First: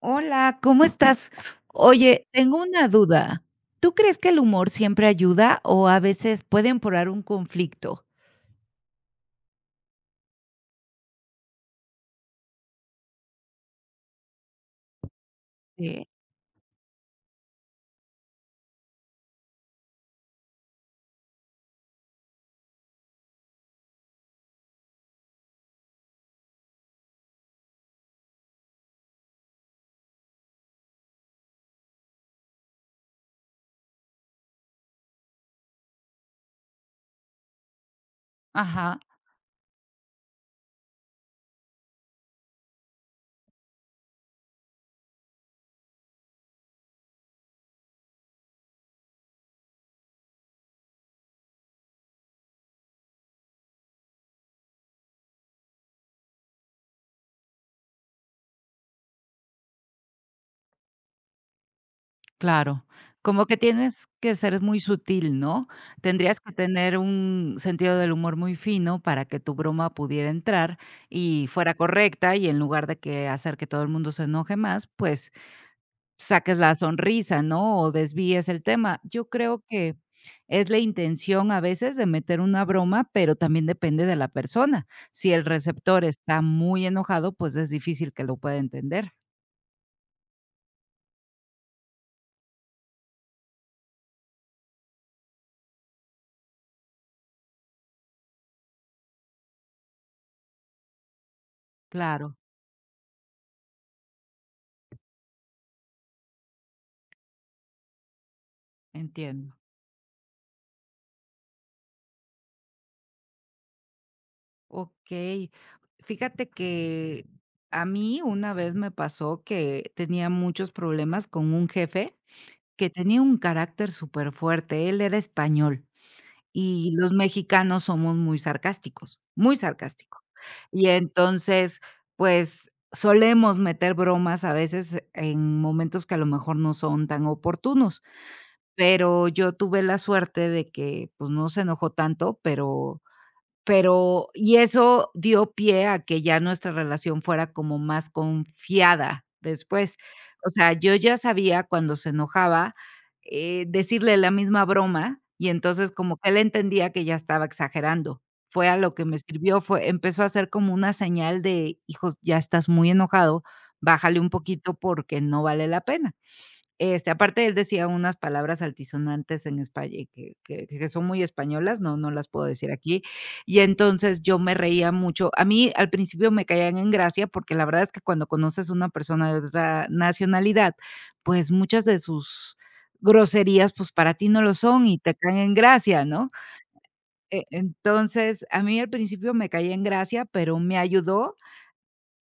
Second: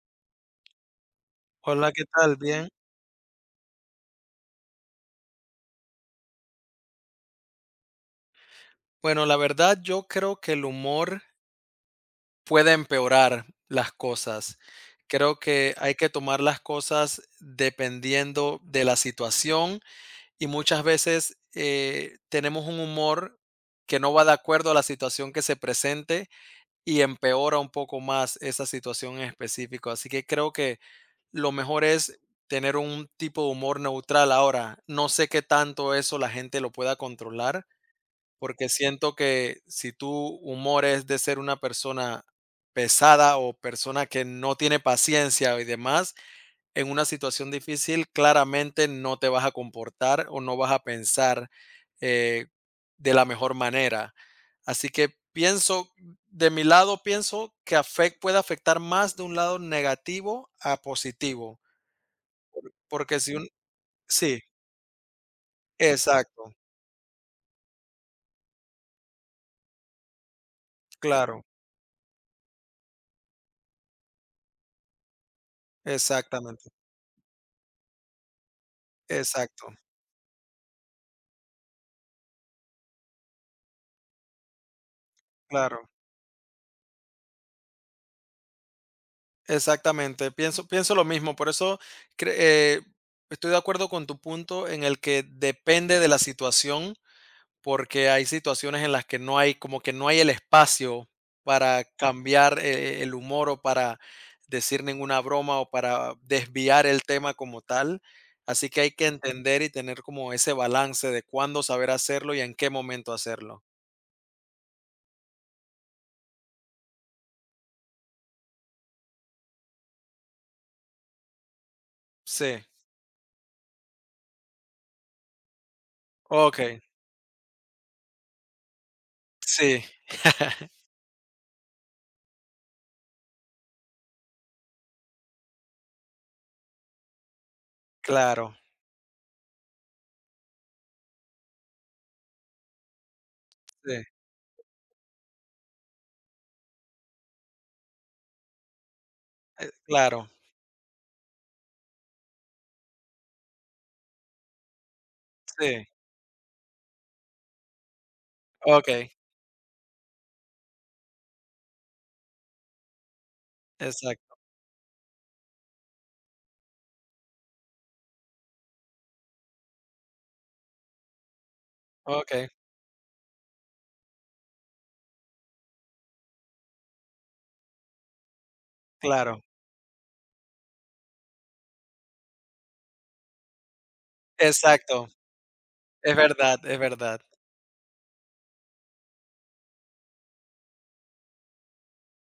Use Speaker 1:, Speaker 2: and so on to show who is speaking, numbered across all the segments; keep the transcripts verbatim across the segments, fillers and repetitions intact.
Speaker 1: Hola, ¿cómo estás?
Speaker 2: Hola, ¿qué
Speaker 1: Oye,
Speaker 2: tal?
Speaker 1: tengo
Speaker 2: Bien.
Speaker 1: una duda. ¿Tú crees que el humor siempre ayuda o a veces puede empeorar un conflicto?
Speaker 2: Bueno, la verdad yo creo que el humor puede empeorar las cosas. Creo que hay
Speaker 1: Sí,
Speaker 2: que tomar las cosas dependiendo de la situación y muchas veces eh, tenemos un humor que no va de acuerdo a la situación que se presente y empeora un poco más esa situación en específico. Así que creo que lo mejor es tener un tipo de humor neutral. Ahora, no sé qué tanto eso la gente lo pueda controlar. Porque
Speaker 1: ajá,
Speaker 2: siento que si tu humor es de ser una persona pesada o persona que no tiene paciencia y demás, en una situación difícil claramente no te vas a comportar o no vas a pensar eh, de la mejor manera. Así que pienso, de mi lado pienso que afec- puede afectar más de un lado negativo a positivo,
Speaker 1: claro.
Speaker 2: porque si
Speaker 1: Como
Speaker 2: un...
Speaker 1: que tienes que
Speaker 2: Sí,
Speaker 1: ser muy sutil, ¿no? Tendrías que
Speaker 2: exacto,
Speaker 1: tener un sentido del humor muy fino para que tu broma pudiera entrar
Speaker 2: claro,
Speaker 1: y fuera correcta, y en lugar de que hacer que todo el mundo se enoje más, pues saques
Speaker 2: exactamente,
Speaker 1: la sonrisa, ¿no? O desvíes el tema. Yo creo
Speaker 2: exacto,
Speaker 1: que es la intención a veces de meter una broma, pero también depende de la persona. Si el
Speaker 2: claro.
Speaker 1: receptor está muy enojado, pues es difícil que lo pueda entender.
Speaker 2: Exactamente, pienso pienso lo mismo, por eso cre eh, estoy de acuerdo con tu punto en el que depende de la situación, porque hay situaciones en las que no hay como que no hay el espacio para
Speaker 1: Claro,
Speaker 2: cambiar, eh eh, el humor o para decir ninguna broma o para desviar el tema como tal, así que hay que
Speaker 1: entiendo.
Speaker 2: entender y tener como ese balance de cuándo saber hacerlo y en qué momento hacerlo.
Speaker 1: Okey. Fíjate que a mí una vez me pasó que tenía muchos problemas con un jefe
Speaker 2: Sí,
Speaker 1: que tenía un carácter súper fuerte. Él era español.
Speaker 2: okey,
Speaker 1: Y los mexicanos somos muy sarcásticos, muy
Speaker 2: sí,
Speaker 1: sarcásticos. Y entonces, pues, solemos meter bromas a veces en momentos que a lo mejor no son tan oportunos,
Speaker 2: claro,
Speaker 1: pero yo tuve la suerte de que, pues, no se enojó tanto, pero
Speaker 2: sí,
Speaker 1: pero y eso dio pie a que ya nuestra relación fuera como más confiada después.
Speaker 2: claro,
Speaker 1: O sea, yo ya sabía cuando se enojaba, eh, decirle la misma broma, y
Speaker 2: sí,
Speaker 1: entonces como que él entendía que ya estaba exagerando. Fue a lo que
Speaker 2: okey.
Speaker 1: me sirvió, fue empezó a hacer como una señal de: "Hijos, ya estás muy enojado, bájale un
Speaker 2: Exacto,
Speaker 1: poquito porque no vale la pena". Este, aparte, él decía unas palabras altisonantes en espa eh, que que que son muy españolas, no no las puedo
Speaker 2: okey,
Speaker 1: decir aquí. Y entonces, yo me reía mucho. A mí, al principio me caían en gracia, porque la verdad es que cuando conoces a una persona
Speaker 2: claro,
Speaker 1: de otra nacionalidad, pues, muchas de sus groserías, pues, para ti no lo son y
Speaker 2: exacto,
Speaker 1: te caen en gracia,
Speaker 2: es
Speaker 1: ¿no?
Speaker 2: verdad, es verdad.
Speaker 1: E entonces, a mí al principio me caía en gracia, pero me ayudó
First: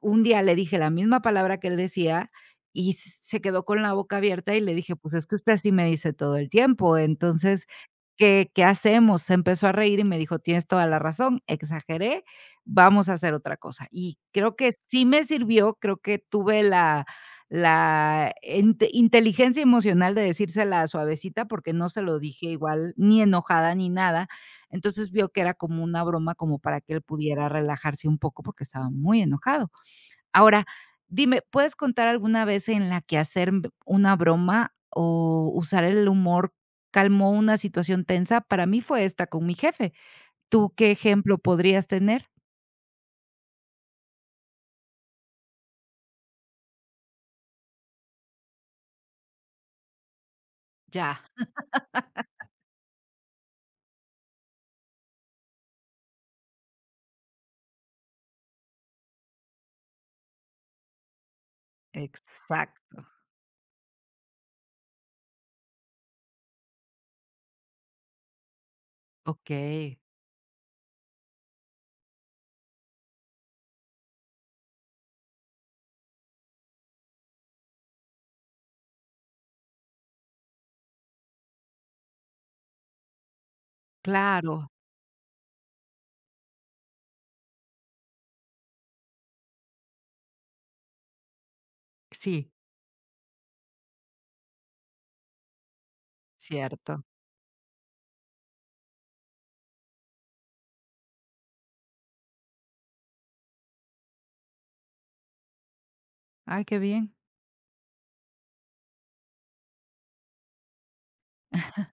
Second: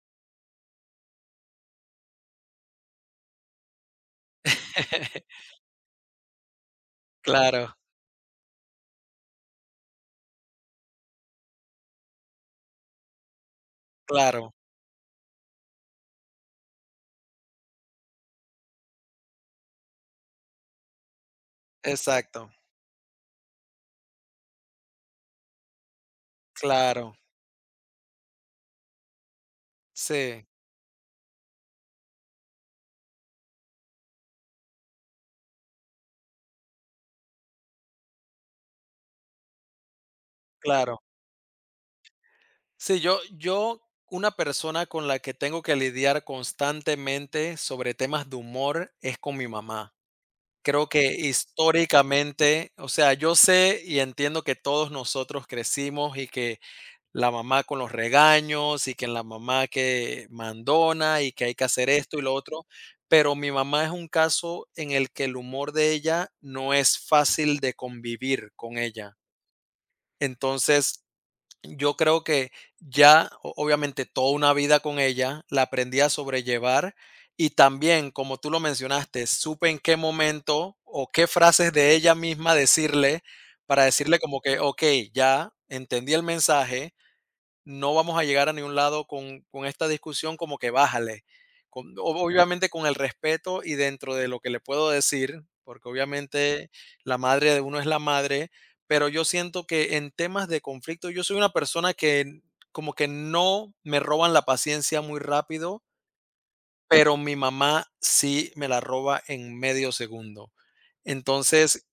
Speaker 1: un día le dije la misma palabra que él decía y s se quedó con la boca abierta y le dije: "Pues es que usted así me dice todo el tiempo, entonces,
Speaker 2: Claro,
Speaker 1: ¿qué qué hacemos?". Se empezó a reír y me dijo: "Tienes toda la razón, exageré, vamos a hacer otra cosa". Y
Speaker 2: claro,
Speaker 1: creo que sí me sirvió, creo que tuve la la inte inteligencia emocional de decírsela suavecita, porque no se lo dije
Speaker 2: exacto,
Speaker 1: igual, ni enojada ni nada. Entonces, vio que era como una broma, como para que él
Speaker 2: claro,
Speaker 1: pudiera relajarse un poco, porque estaba muy enojado.
Speaker 2: sí,
Speaker 1: Ahora, dime, ¿puedes contar alguna vez en la que hacer b una broma o usar el humor calmó una situación tensa? Para mí fue esta con mi jefe. ¿Tú qué
Speaker 2: claro.
Speaker 1: ejemplo podrías tener?
Speaker 2: Sí, yo yo una persona con la que tengo que lidiar constantemente sobre temas de humor es con mi mamá. Creo que
Speaker 1: Ya,
Speaker 2: históricamente, o sea, yo sé y entiendo que todos nosotros crecimos y que la mamá con los regaños y que la mamá que mandona y que hay que hacer esto y lo otro,
Speaker 1: exacto.
Speaker 2: pero mi mamá es un caso en el que el humor de ella no es fácil de convivir con ella.
Speaker 1: Okey.
Speaker 2: Entonces, yo creo que ya, o- obviamente, toda una vida con ella, la aprendí a sobrellevar y también, como tú lo mencionaste, supe en qué momento o qué frases de ella misma decirle para decirle como que,
Speaker 1: Claro.
Speaker 2: ok, ya entendí el mensaje, no vamos a llegar a ningún lado con, con, esta discusión como que bájale. Con- ob-
Speaker 1: Sí,
Speaker 2: obviamente con el respeto y dentro de lo que le puedo decir, porque obviamente
Speaker 1: cierto.
Speaker 2: la madre de uno es la madre, pero yo siento que en temas de conflicto yo soy una persona que como que no me roban la paciencia muy rápido,
Speaker 1: Ay, qué bien.
Speaker 2: pero mi mamá sí me la roba en medio segundo. Entonces,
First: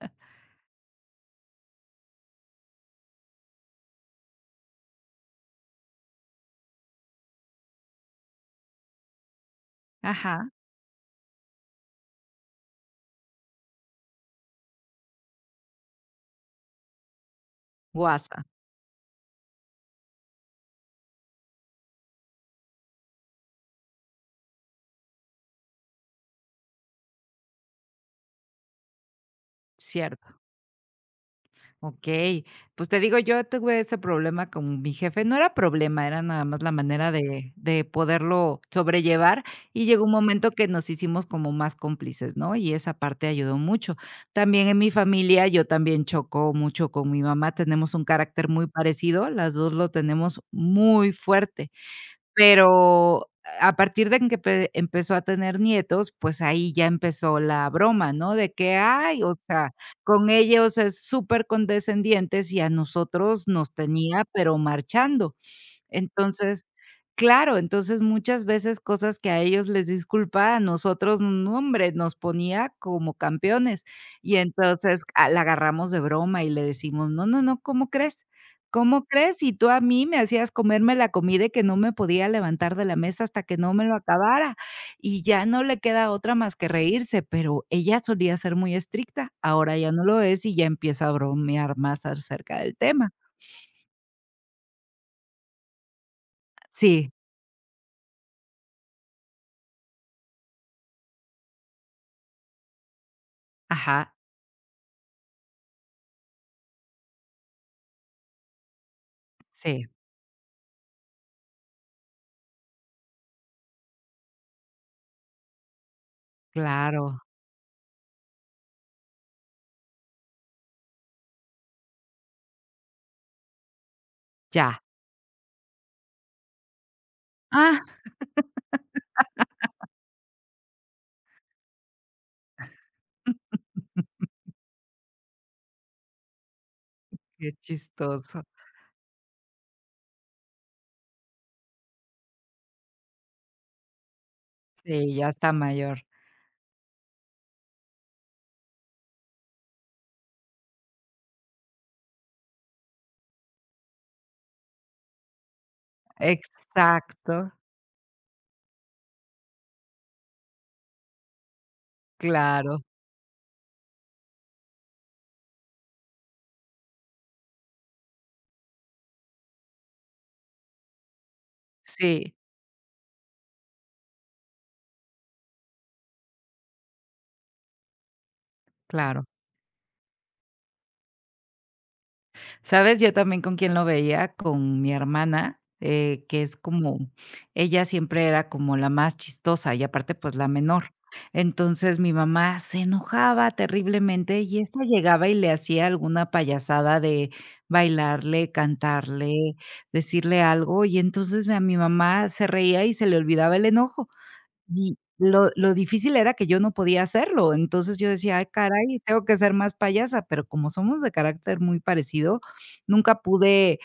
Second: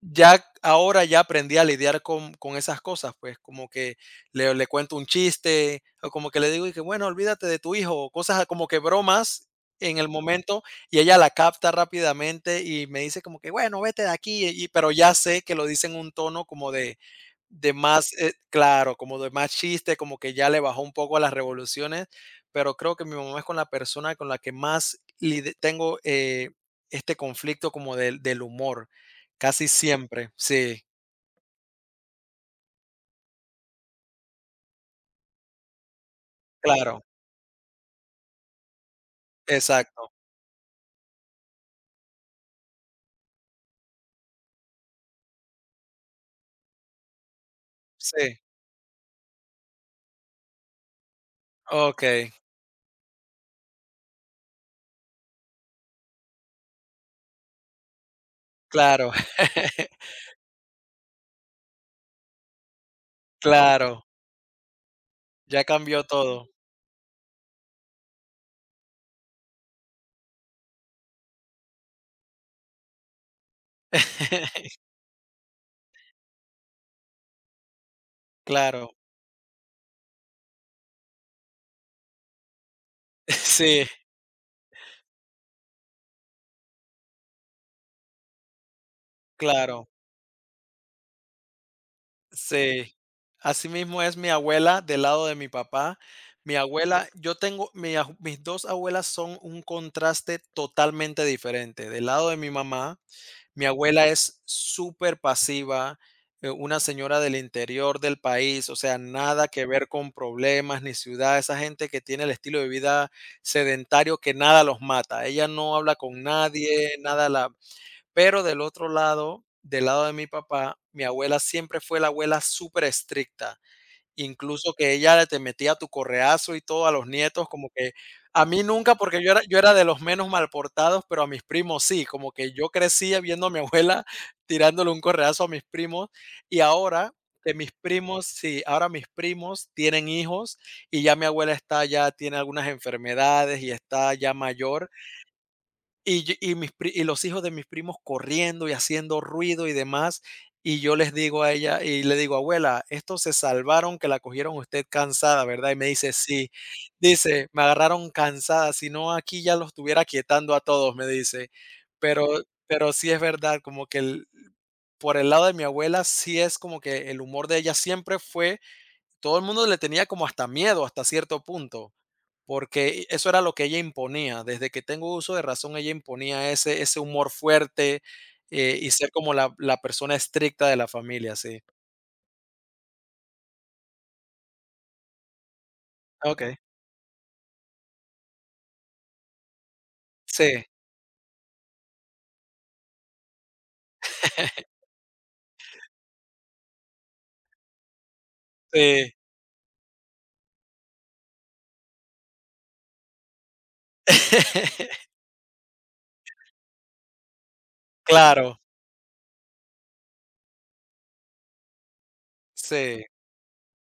Speaker 2: ya ahora ya aprendí a lidiar con con esas cosas, pues, como que le le cuento un chiste, o como que le digo y que: "Bueno, olvídate de tu hijo", o cosas como que bromas en el
Speaker 1: Ajá.
Speaker 2: momento, y ella la capta rápidamente y me dice como que: "Bueno, vete de aquí", y pero ya sé que lo dice en un tono como de de más, eh
Speaker 1: Guasa,
Speaker 2: claro, como de más chiste, como que ya le bajó un poco a las revoluciones, pero creo que mi mamá es con la persona con la que más lide tengo, eh, este conflicto como del del humor. Casi siempre,
Speaker 1: cierto.
Speaker 2: sí,
Speaker 1: Okey. Pues, te digo, yo tuve ese problema con mi jefe. No era problema, era nada más la
Speaker 2: claro,
Speaker 1: manera de de poderlo sobrellevar, y llegó un
Speaker 2: exacto,
Speaker 1: momento que nos hicimos como más cómplices, ¿no? Y esa parte ayudó mucho. También en mi familia, yo también choco mucho con mi mamá, tenemos un
Speaker 2: sí,
Speaker 1: carácter muy parecido, las dos lo tenemos muy fuerte.
Speaker 2: okey,
Speaker 1: Pero a partir de que empe empezó a tener nietos, pues ahí ya empezó la broma, ¿no? De que,
Speaker 2: claro,
Speaker 1: ay, o sea, con ellos es supercondescendientes y a nosotros nos
Speaker 2: claro,
Speaker 1: tenía, pero marchando.
Speaker 2: ya cambió todo.
Speaker 1: Entonces, claro, entonces muchas veces cosas que a ellos les disculpa, a nosotros, no hombre, nos ponía como campeones. Y entonces, ah, la agarramos de broma y le decimos: "No, no, no, ¿cómo crees?
Speaker 2: Claro,
Speaker 1: ¿Cómo crees? Y tú a mí me hacías comerme la comida y que no me podía levantar de la mesa hasta que no me
Speaker 2: sí,
Speaker 1: lo acabara". Y ya no le queda otra más que reírse, pero ella solía ser muy estricta, ahora
Speaker 2: claro,
Speaker 1: ya no lo es y ya empieza a bromear más acerca del
Speaker 2: sí.
Speaker 1: tema.
Speaker 2: Asimismo es mi abuela del lado de mi papá. Mi abuela
Speaker 1: Sí,
Speaker 2: yo tengo mi aju mis dos abuelas son un contraste totalmente diferente. Del lado de mi mamá mi abuela
Speaker 1: ajá,
Speaker 2: es súper pasiva, eh, una señora del interior del país, o sea, nada que
Speaker 1: sí.
Speaker 2: ver con problemas ni ciudad. Esa gente que tiene el estilo de vida sedentario que nada los mata. Ella no habla con nadie,
Speaker 1: Claro,
Speaker 2: nada la... Pero del otro lado, del lado de mi papá, mi abuela siempre fue la abuela súper estricta. Incluso
Speaker 1: ya.
Speaker 2: que ella te metía tu correazo y todo a los nietos, como
Speaker 1: Ah.
Speaker 2: que a mí nunca, porque yo era yo era de los menos malportados, pero a mis primos sí, como que yo crecía viendo a mi abuela tirándole un correazo a mis primos, y ahora
Speaker 1: Qué
Speaker 2: que mis primos
Speaker 1: chistoso.
Speaker 2: sí, ahora mis primos tienen hijos y ya mi abuela está ya tiene algunas enfermedades y está ya mayor,
Speaker 1: Sí, ya está mayor.
Speaker 2: y, yo- y, mis, pri- y los hijos de mis primos corriendo y haciendo ruido y demás. Y yo les digo a ella y le digo, abuela, estos se salvaron que la cogieron usted cansada, ¿verdad? Y me dice, sí.
Speaker 1: Exacto,
Speaker 2: Dice, me agarraron cansada, si no aquí ya los estuviera quietando a todos, me dice. Pero,
Speaker 1: claro.
Speaker 2: pero sí es verdad, como que el- por el lado de mi abuela, sí es como que el humor de ella siempre fue, todo el mundo le tenía como hasta miedo hasta cierto punto
Speaker 1: Sí,
Speaker 2: porque eso era lo que ella imponía. Desde que tengo uso de razón, ella imponía ese, ese humor fuerte, eh, y ser
Speaker 1: claro.
Speaker 2: como la, la persona estricta de la familia, sí.
Speaker 1: ¿Sabes? Yo también con quién lo veía, con mi hermana, eh, que
Speaker 2: Ok.
Speaker 1: es como ella siempre era como la más chistosa y aparte, pues, la
Speaker 2: Sí,
Speaker 1: menor. Entonces, mi mamá se enojaba terriblemente y esta llegaba y le hacía alguna payasada de bailarle,
Speaker 2: sí.
Speaker 1: cantarle, decirle algo, y entonces, a mi mamá se reía y se le olvidaba el enojo. Y lo lo difícil era que yo no podía hacerlo, entonces yo decía: "Ay,
Speaker 2: Claro,
Speaker 1: caray, tengo que ser más payasa", pero como somos de carácter muy parecido,
Speaker 2: sí,
Speaker 1: nunca pude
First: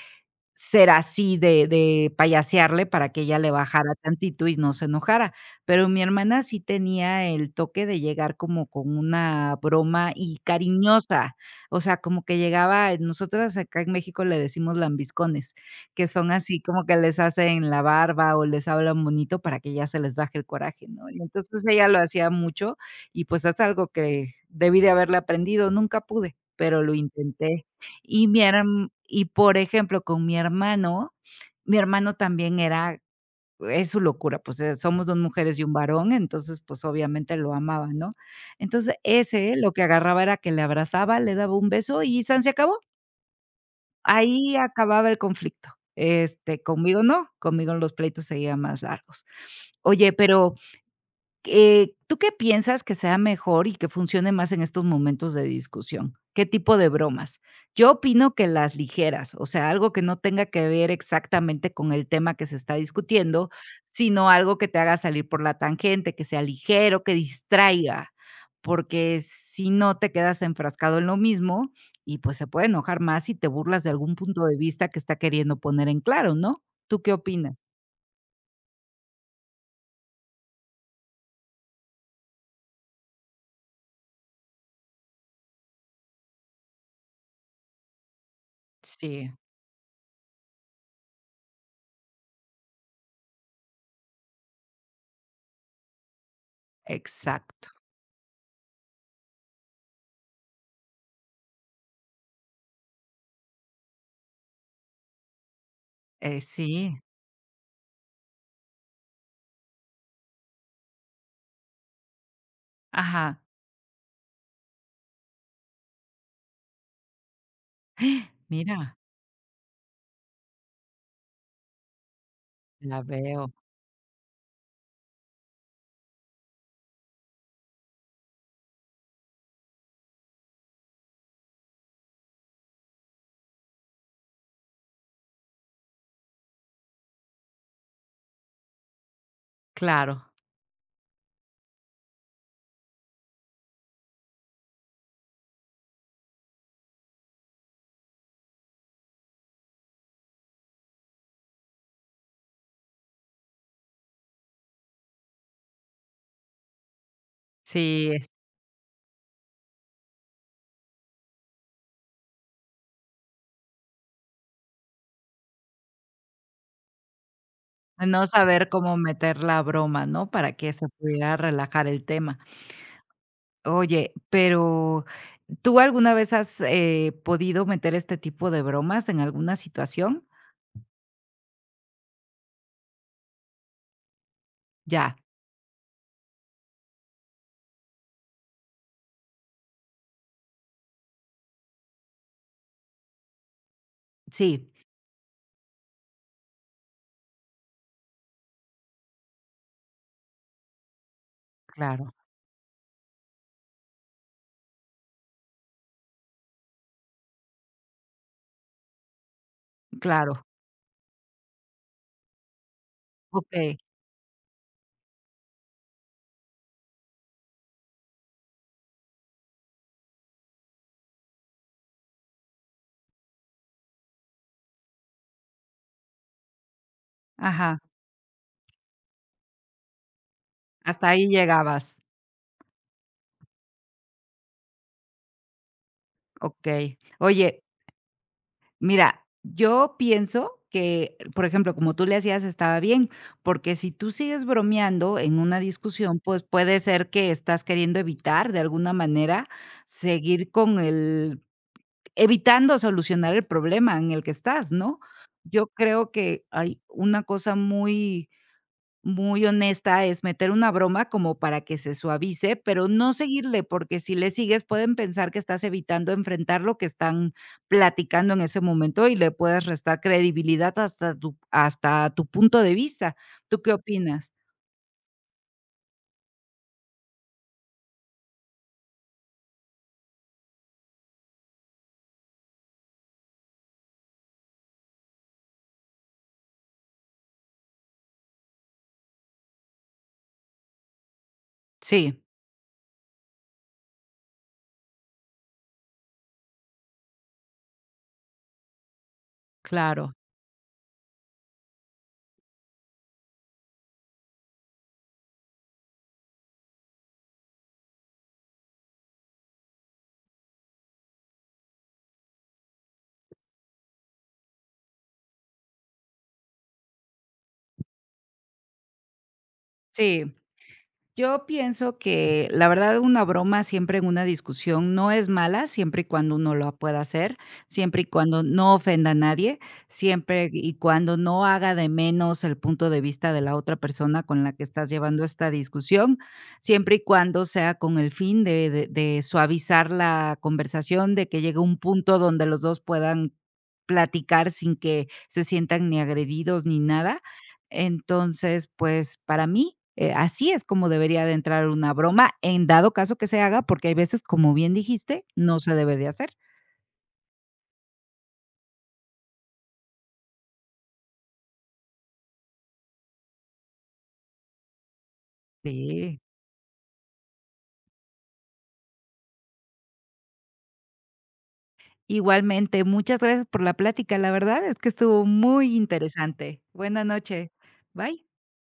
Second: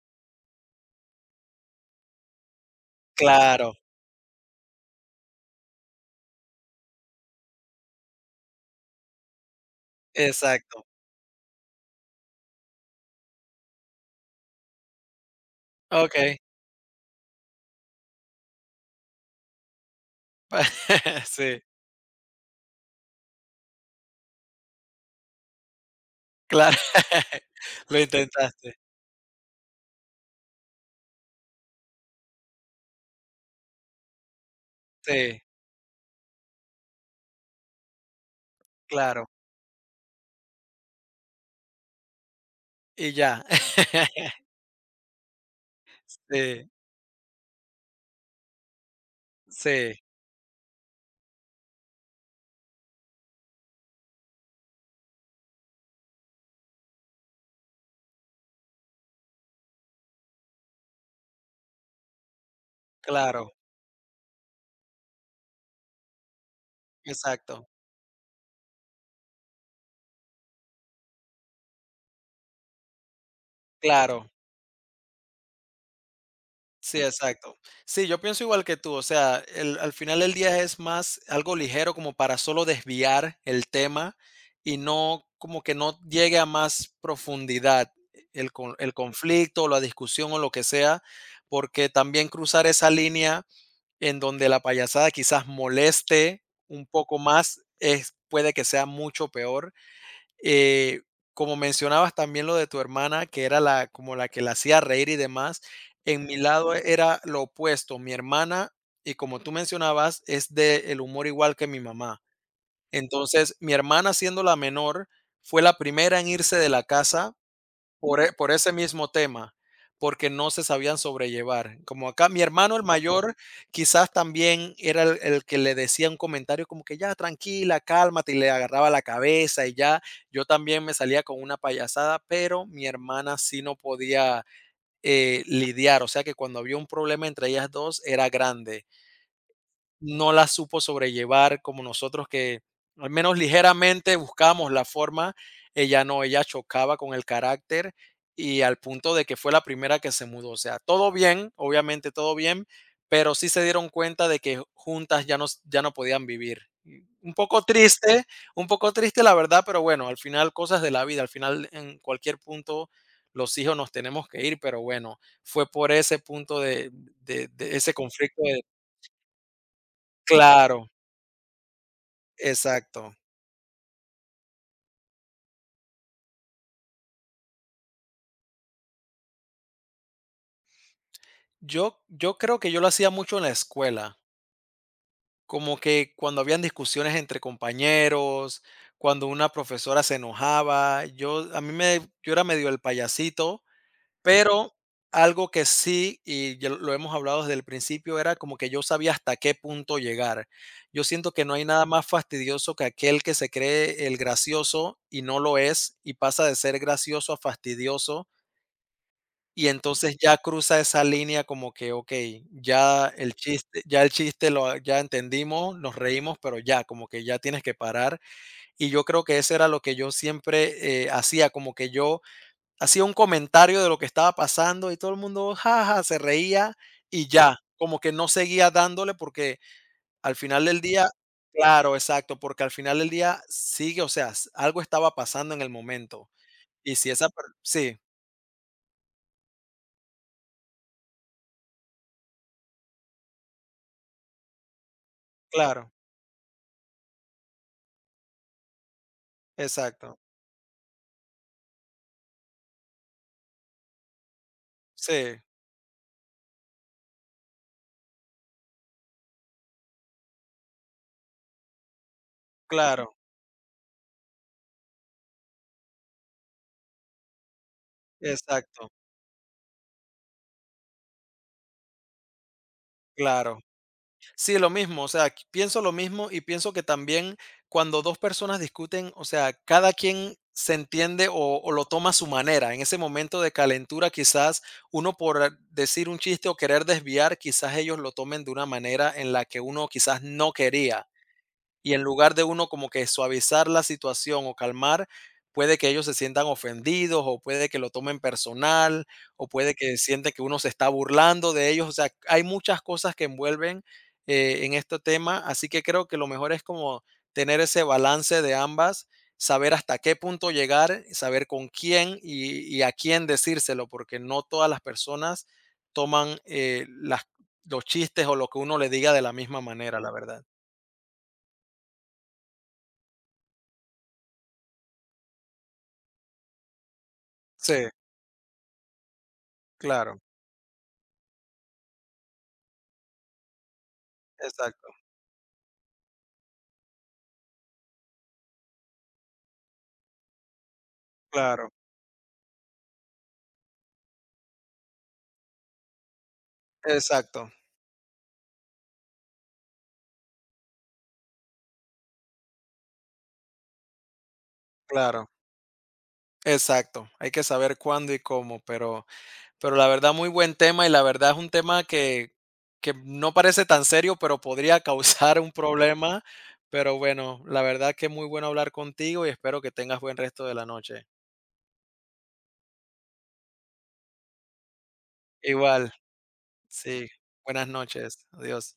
Speaker 1: ser así de de payasearle para que ella le
Speaker 2: claro,
Speaker 1: bajara tantito y no se enojara. Pero mi hermana sí tenía el toque de llegar como con una broma y
Speaker 2: exacto.
Speaker 1: cariñosa, o sea, como que llegaba nosotras acá en México le decimos lambiscones, que son
Speaker 2: Ok.
Speaker 1: así como que les hacen la barba o les hablan bonito para que ya se les baje el coraje, ¿no? Y
Speaker 2: Sí,
Speaker 1: entonces ella lo hacía mucho y, pues, es algo que debí de haberle aprendido, nunca pude,
Speaker 2: claro.
Speaker 1: pero lo intenté.
Speaker 2: Lo
Speaker 1: Y mi
Speaker 2: intentaste.
Speaker 1: herm y por ejemplo, con mi hermano, mi hermano también era es su locura, pues, eh, somos dos
Speaker 2: Sí,
Speaker 1: mujeres y un varón, entonces, pues, obviamente lo amaba, ¿no? Entonces,
Speaker 2: claro.
Speaker 1: ese lo que agarraba era que le abrazaba, le daba un beso y san se acabó.
Speaker 2: Y ya.
Speaker 1: Ahí acababa el conflicto. Este,
Speaker 2: Sí,
Speaker 1: conmigo no, conmigo los pleitos seguían más largos.
Speaker 2: sí,
Speaker 1: Oye, pero eh, ¿tú qué piensas que sea mejor y que funcione más en estos momentos de discusión? ¿Qué tipo de bromas? Yo opino que las ligeras, o sea, algo que no tenga que ver exactamente con el tema que se está discutiendo,
Speaker 2: claro,
Speaker 1: sino algo que te haga salir por la tangente, que sea ligero, que
Speaker 2: exacto,
Speaker 1: distraiga, porque si no te quedas enfrascado en lo mismo y pues se puede enojar más si te burlas de algún
Speaker 2: claro.
Speaker 1: punto de vista que está queriendo poner en claro, ¿no? ¿Tú
Speaker 2: Sí,
Speaker 1: qué
Speaker 2: exacto.
Speaker 1: opinas?
Speaker 2: Sí, yo pienso igual que tú, o sea, el- al final del día es más algo ligero como para solo desviar el tema y no como que no llegue a más profundidad el, con- el
Speaker 1: Sí,
Speaker 2: conflicto, la discusión o lo que sea, porque también cruzar esa línea en donde la payasada quizás moleste un poco más
Speaker 1: exacto.
Speaker 2: es, puede que sea mucho peor, eh, como mencionabas también lo de tu hermana, que era la como la que la hacía reír y demás, en mi
Speaker 1: Eh,
Speaker 2: lado
Speaker 1: sí,
Speaker 2: era lo opuesto. Mi hermana, y como tú mencionabas, es del humor igual que mi mamá.
Speaker 1: ajá.
Speaker 2: Entonces, mi hermana, siendo la menor, fue la primera en irse de la casa por
Speaker 1: ¡Ah!
Speaker 2: e por ese
Speaker 1: Mira,
Speaker 2: mismo tema, porque no se sabían sobrellevar. Como acá mi hermano, el
Speaker 1: la
Speaker 2: mayor,
Speaker 1: veo.
Speaker 2: quizás también era el el que le decía un comentario como que: "Ya, tranquila, cálmate", y le agarraba la cabeza y ya. Yo también me salía con una payasada, pero mi hermana sí no podía, eh, lidiar, o sea que cuando había un problema entre ellas dos era grande,
Speaker 1: Claro,
Speaker 2: no la supo sobrellevar como nosotros que al menos ligeramente buscábamos la forma, ella no, ella chocaba con el carácter y al punto de que fue la primera que se mudó. O sea, todo bien, obviamente todo bien, pero sí se dieron cuenta de que juntas ya no, s- ya no podían vivir. Y un poco
Speaker 1: sí,
Speaker 2: triste, un poco triste la verdad, pero bueno, al final cosas de la vida, al final en cualquier punto los hijos nos tenemos que ir, pero bueno, fue por ese punto de, de- de ese
Speaker 1: es no
Speaker 2: conflicto de,
Speaker 1: saber cómo meter la broma, ¿no? Para que se
Speaker 2: claro.
Speaker 1: pudiera relajar el tema.
Speaker 2: Exacto.
Speaker 1: Oye, pero, ¿tú alguna vez has, eh, podido meter este tipo de bromas en alguna situación?
Speaker 2: Yo, yo creo que yo lo hacía mucho en la escuela,
Speaker 1: Ya,
Speaker 2: como que cuando habían discusiones entre compañeros, cuando una profesora se enojaba, yo a mí me yo era medio el payasito,
Speaker 1: sí,
Speaker 2: pero algo que sí y ya lo lo hemos hablado desde el principio era como que yo sabía hasta qué punto llegar. Yo siento que no hay nada más
Speaker 1: claro,
Speaker 2: fastidioso que aquel que se cree el gracioso y no lo es y pasa de ser gracioso a fastidioso. Y entonces ya
Speaker 1: claro,
Speaker 2: cruza esa línea como que, okey, ya el
Speaker 1: okey,
Speaker 2: chiste ya el chiste lo ya entendimos, nos reímos, pero ya, como que ya tienes que parar. Y yo creo que eso era lo que yo siempre, eh, hacía, como que yo hacía un comentario de lo que estaba pasando y todo el mundo, ja, ja, se reía y ya,
Speaker 1: ajá,
Speaker 2: como que no seguía dándole porque al final del día
Speaker 1: hasta ahí
Speaker 2: claro,
Speaker 1: llegabas,
Speaker 2: exacto, porque al final del día sigue, o sea, s algo estaba pasando en el momento. Y
Speaker 1: okey.
Speaker 2: si esa per
Speaker 1: Oye,
Speaker 2: sí,
Speaker 1: mira, yo pienso que, por ejemplo, como tú le hacías, estaba bien, porque si tú sigues bromeando en una
Speaker 2: claro,
Speaker 1: discusión, pues puede ser que estás queriendo evitar de alguna manera
Speaker 2: exacto,
Speaker 1: seguir con el evitando solucionar el problema en el que estás, ¿no?
Speaker 2: sí.
Speaker 1: Yo creo que hay una cosa muy muy honesta es meter una broma como para que se suavice, pero no
Speaker 2: Claro,
Speaker 1: seguirle, porque si le sigues pueden pensar que estás evitando enfrentar lo que están platicando en ese
Speaker 2: exacto,
Speaker 1: momento y le puedes restar credibilidad hasta tu hasta tu punto de vista,
Speaker 2: claro.
Speaker 1: ¿tú qué opinas?
Speaker 2: Sí, lo mismo, o sea, qu pienso lo mismo y pienso que también cuando dos personas discuten, o sea, cada quien se entiende o o lo toma a su manera. En ese momento de calentura, quizás uno por eh, decir un chiste o querer desviar, quizás ellos lo tomen de una manera en la que uno quizás no quería. Y en
Speaker 1: Sí,
Speaker 2: lugar de uno como que suavizar la situación o calmar, puede que ellos se sientan ofendidos o puede que lo tomen personal o puede que
Speaker 1: claro.
Speaker 2: sienten que uno se está burlando de ellos. O sea, hay muchas cosas que envuelven, eh, en este tema, así que creo que lo mejor es como tener ese balance de ambas, saber hasta qué punto llegar, saber con quién y, y a quién decírselo, porque no todas las personas toman eh, las, los chistes o lo que uno le diga de la misma manera, la
Speaker 1: Sí.
Speaker 2: verdad.
Speaker 1: Yo pienso que la verdad una broma siempre en una discusión no es mala, siempre y cuando uno lo pueda hacer,
Speaker 2: Sí,
Speaker 1: siempre y cuando no ofenda a nadie,
Speaker 2: claro.
Speaker 1: siempre y cuando no haga de menos el punto de vista de la otra persona con la que
Speaker 2: Exacto,
Speaker 1: estás llevando esta discusión, siempre y cuando sea con el fin de de de suavizar la conversación, de que llegue
Speaker 2: claro,
Speaker 1: un punto donde los dos puedan platicar sin que se sientan ni agredidos ni nada.
Speaker 2: exacto,
Speaker 1: Entonces, pues, para mí, eh, así es como debería de entrar una broma, en dado caso que se haga, porque hay veces, como bien dijiste,
Speaker 2: claro,
Speaker 1: no se debe de hacer.
Speaker 2: exacto. Hay que saber cuándo y cómo, pero pero la verdad muy buen tema y la verdad es un tema que que no parece tan serio, pero podría causar un
Speaker 1: Sí.
Speaker 2: problema. Pero bueno, la verdad que muy bueno hablar contigo y espero que tengas buen resto de la noche.
Speaker 1: Igualmente, muchas gracias por la plática. La verdad es que estuvo muy
Speaker 2: Igual,
Speaker 1: interesante. Buena
Speaker 2: sí.
Speaker 1: noche.
Speaker 2: Buenas noches.
Speaker 1: Bye.
Speaker 2: Adiós.